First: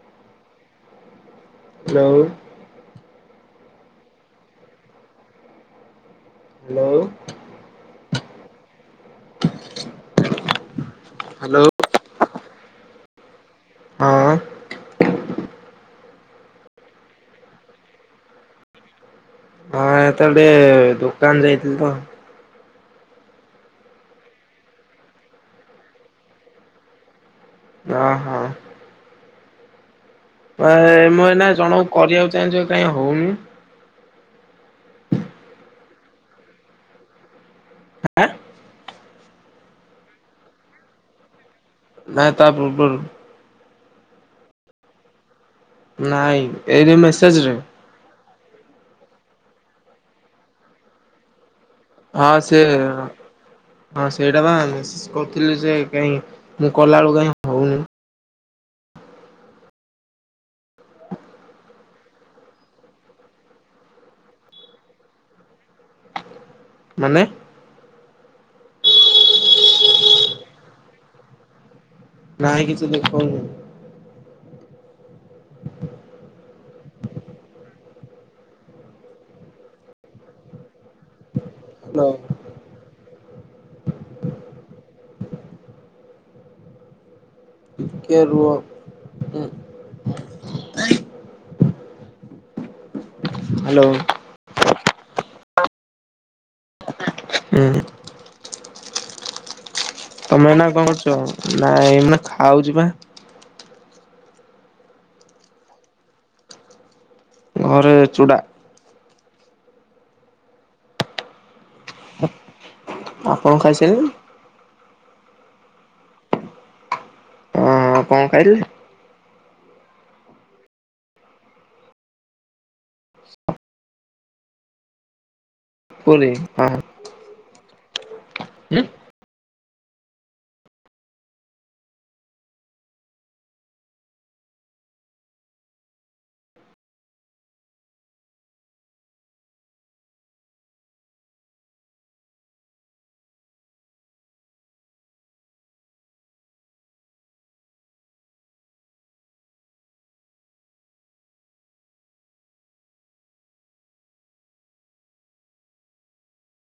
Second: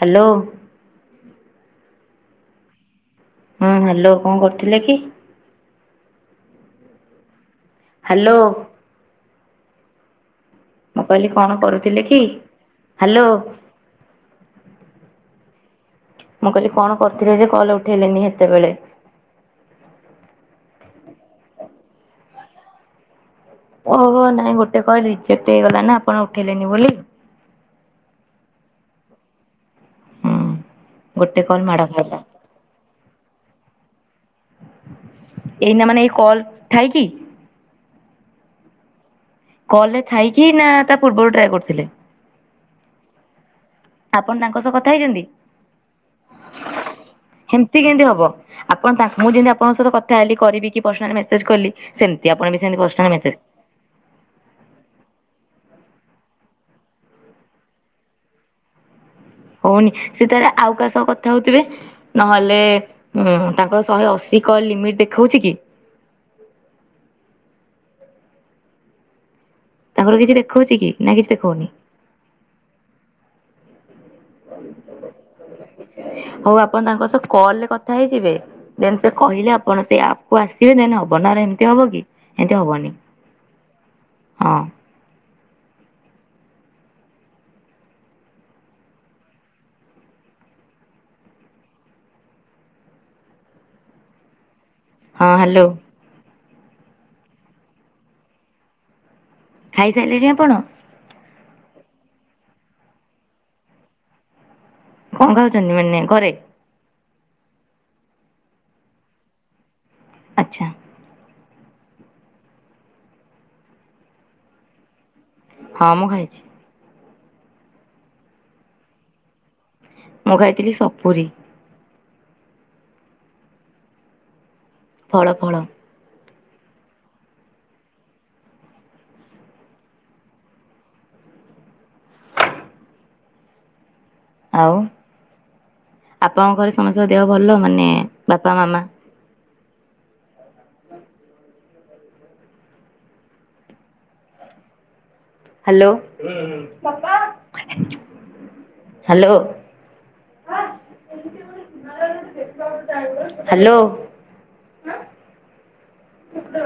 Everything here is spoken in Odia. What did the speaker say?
ହ୍ୟାଲୋ। ହ୍ୟାଲୋ। ହଁ ହ୍ୟାଲୋ କଣ କରୁଥିଲେ କି? ହ୍ୟାଲୋ। ହ୍ୟାଲୋ। ମୁଁ କହିଲି କଣ ହ୍ୟାଲୋ କରୁଥିଲ କି, ହ୍ୟାଲୋ। ହଁ ମୁଁ କହିଲି କଣ କରିଥିଲି ଯେ କଲ ଉଠେଇଲିନି ସେତେବେଳେ? ସେତେବେଳେ ଟିକେ ଦୋକାନ ଯାଇଥିଲି ତ। ଓହୋ ନାଇଁ ଗୋଟେ କଲ ରିଜେକ୍ଟ ହେଇଗଲା ନା ଆପଣ ଉଠେଇଲେନି ବୋଲି। ଅ ହଁ। ମୁଁ ଗୋଟେ ଏନା କଲ୍ ମାଡ଼ ଜଣକୁ ଖାଇଲା। କରିବାକୁ ଚାହିଁଛ କାଇହିଁ ହଉନି! ଏଇନା ମାନେ ଏଇ କଲ ଠାଇ କି? ଆଁ! କଲେ ଥାଇକି ନା ତା ପୂର୍ବରୁ ଟ୍ରାଏ କର କରିଥିଲେ? ନାଇଁ ତାପବରୁ। ଆପଣ ତାଙ୍କ ସହ କଥା ହେଇଛନ୍ତି ନାଇଁ ଏଇ ଯୋଉ ମେସେଜରେ ଏମିତି କେମିତି ହବ? ଆଣ ତାଙ୍କୁ ମୁଁ ଯେମତି ଆପଣଙ୍କ ସହି କଥା ହେଲି, କରିବି କି ପସନାଲି ମେସେଜ୍ କଲି ସେମିତି ହଁ ଆପଣ ବି ସେ ସେମିତି ପର୍ସନାଲ ମେସେଜ ହଁ ସେଇଟା ବା କହୁଥିଲି ଯେ କାଇହିଁ ମୁଁ କଲା ବେଳୁ କାଇହିଁ ହଉନି? ହଉନି ସେ ତାରେ ଆଉ କାହା ସହ କଥା ହଉଥିବେ ନହେଲେ ଉଁ ତାଙ୍କର ଶହେ ଅଶୀ କଲ ଲିମିଟ୍ ଦେଖାଉଛି କି? ମାନେ ତାଙ୍କର କିଛି ଦେଖଉଛି କି ନା କିଛି ଦେଖଉନି? ନହିଁ କିଛି ଦେଖନି। [unintelligible] ହଉ ଆପଣ ତାଙ୍କ ସହ କଲରେ କଥା ହେଇଯିବେ, ଯେନ୍ ସେ କହିଲେ ଆପଣ ସେ ଆପ୍ କୁ ଆସିବେ ଯେନ ହବ ନା ଏମିତି ହବ କି ହ୍ୟାଲୋ ଏମତି ହବନି! ହଁ ଟିକେ ରୁହ। ହ୍ୟାଲୋ! ହଁ ହ୍ୟାଲୋ! ହୁଁ। ଖାଇ ତମେ ନା କଣ କରୁଛ! ନାଇଁ ଏ ମ ଖାଉଛି ବା। କ ଖାଉଛନ୍ତି ମାନେ ଘରେ? ଘରେ ଚୂଡ଼ା। ଆଚ୍ଛା। ଆପଣ ଖାଇ ସାଇଲେଣି? ହଁ ମୁଁ ଖାଇଛି। ହଁ କଣ ଖାଇଲେ? ମୁଁ ଗାଇଥିଲି ସପୁରୀ। ଫଳ ଫଳ। [unintelligible] ଆଉ? ଆପଣଙ୍କ ଘରେ ସମସ୍ତଙ୍କ ଦେହ ଭଲ ମାନେ ବାପା ମାମା? Hello hello! ହ୍ୟାଲୋ! [inaudible]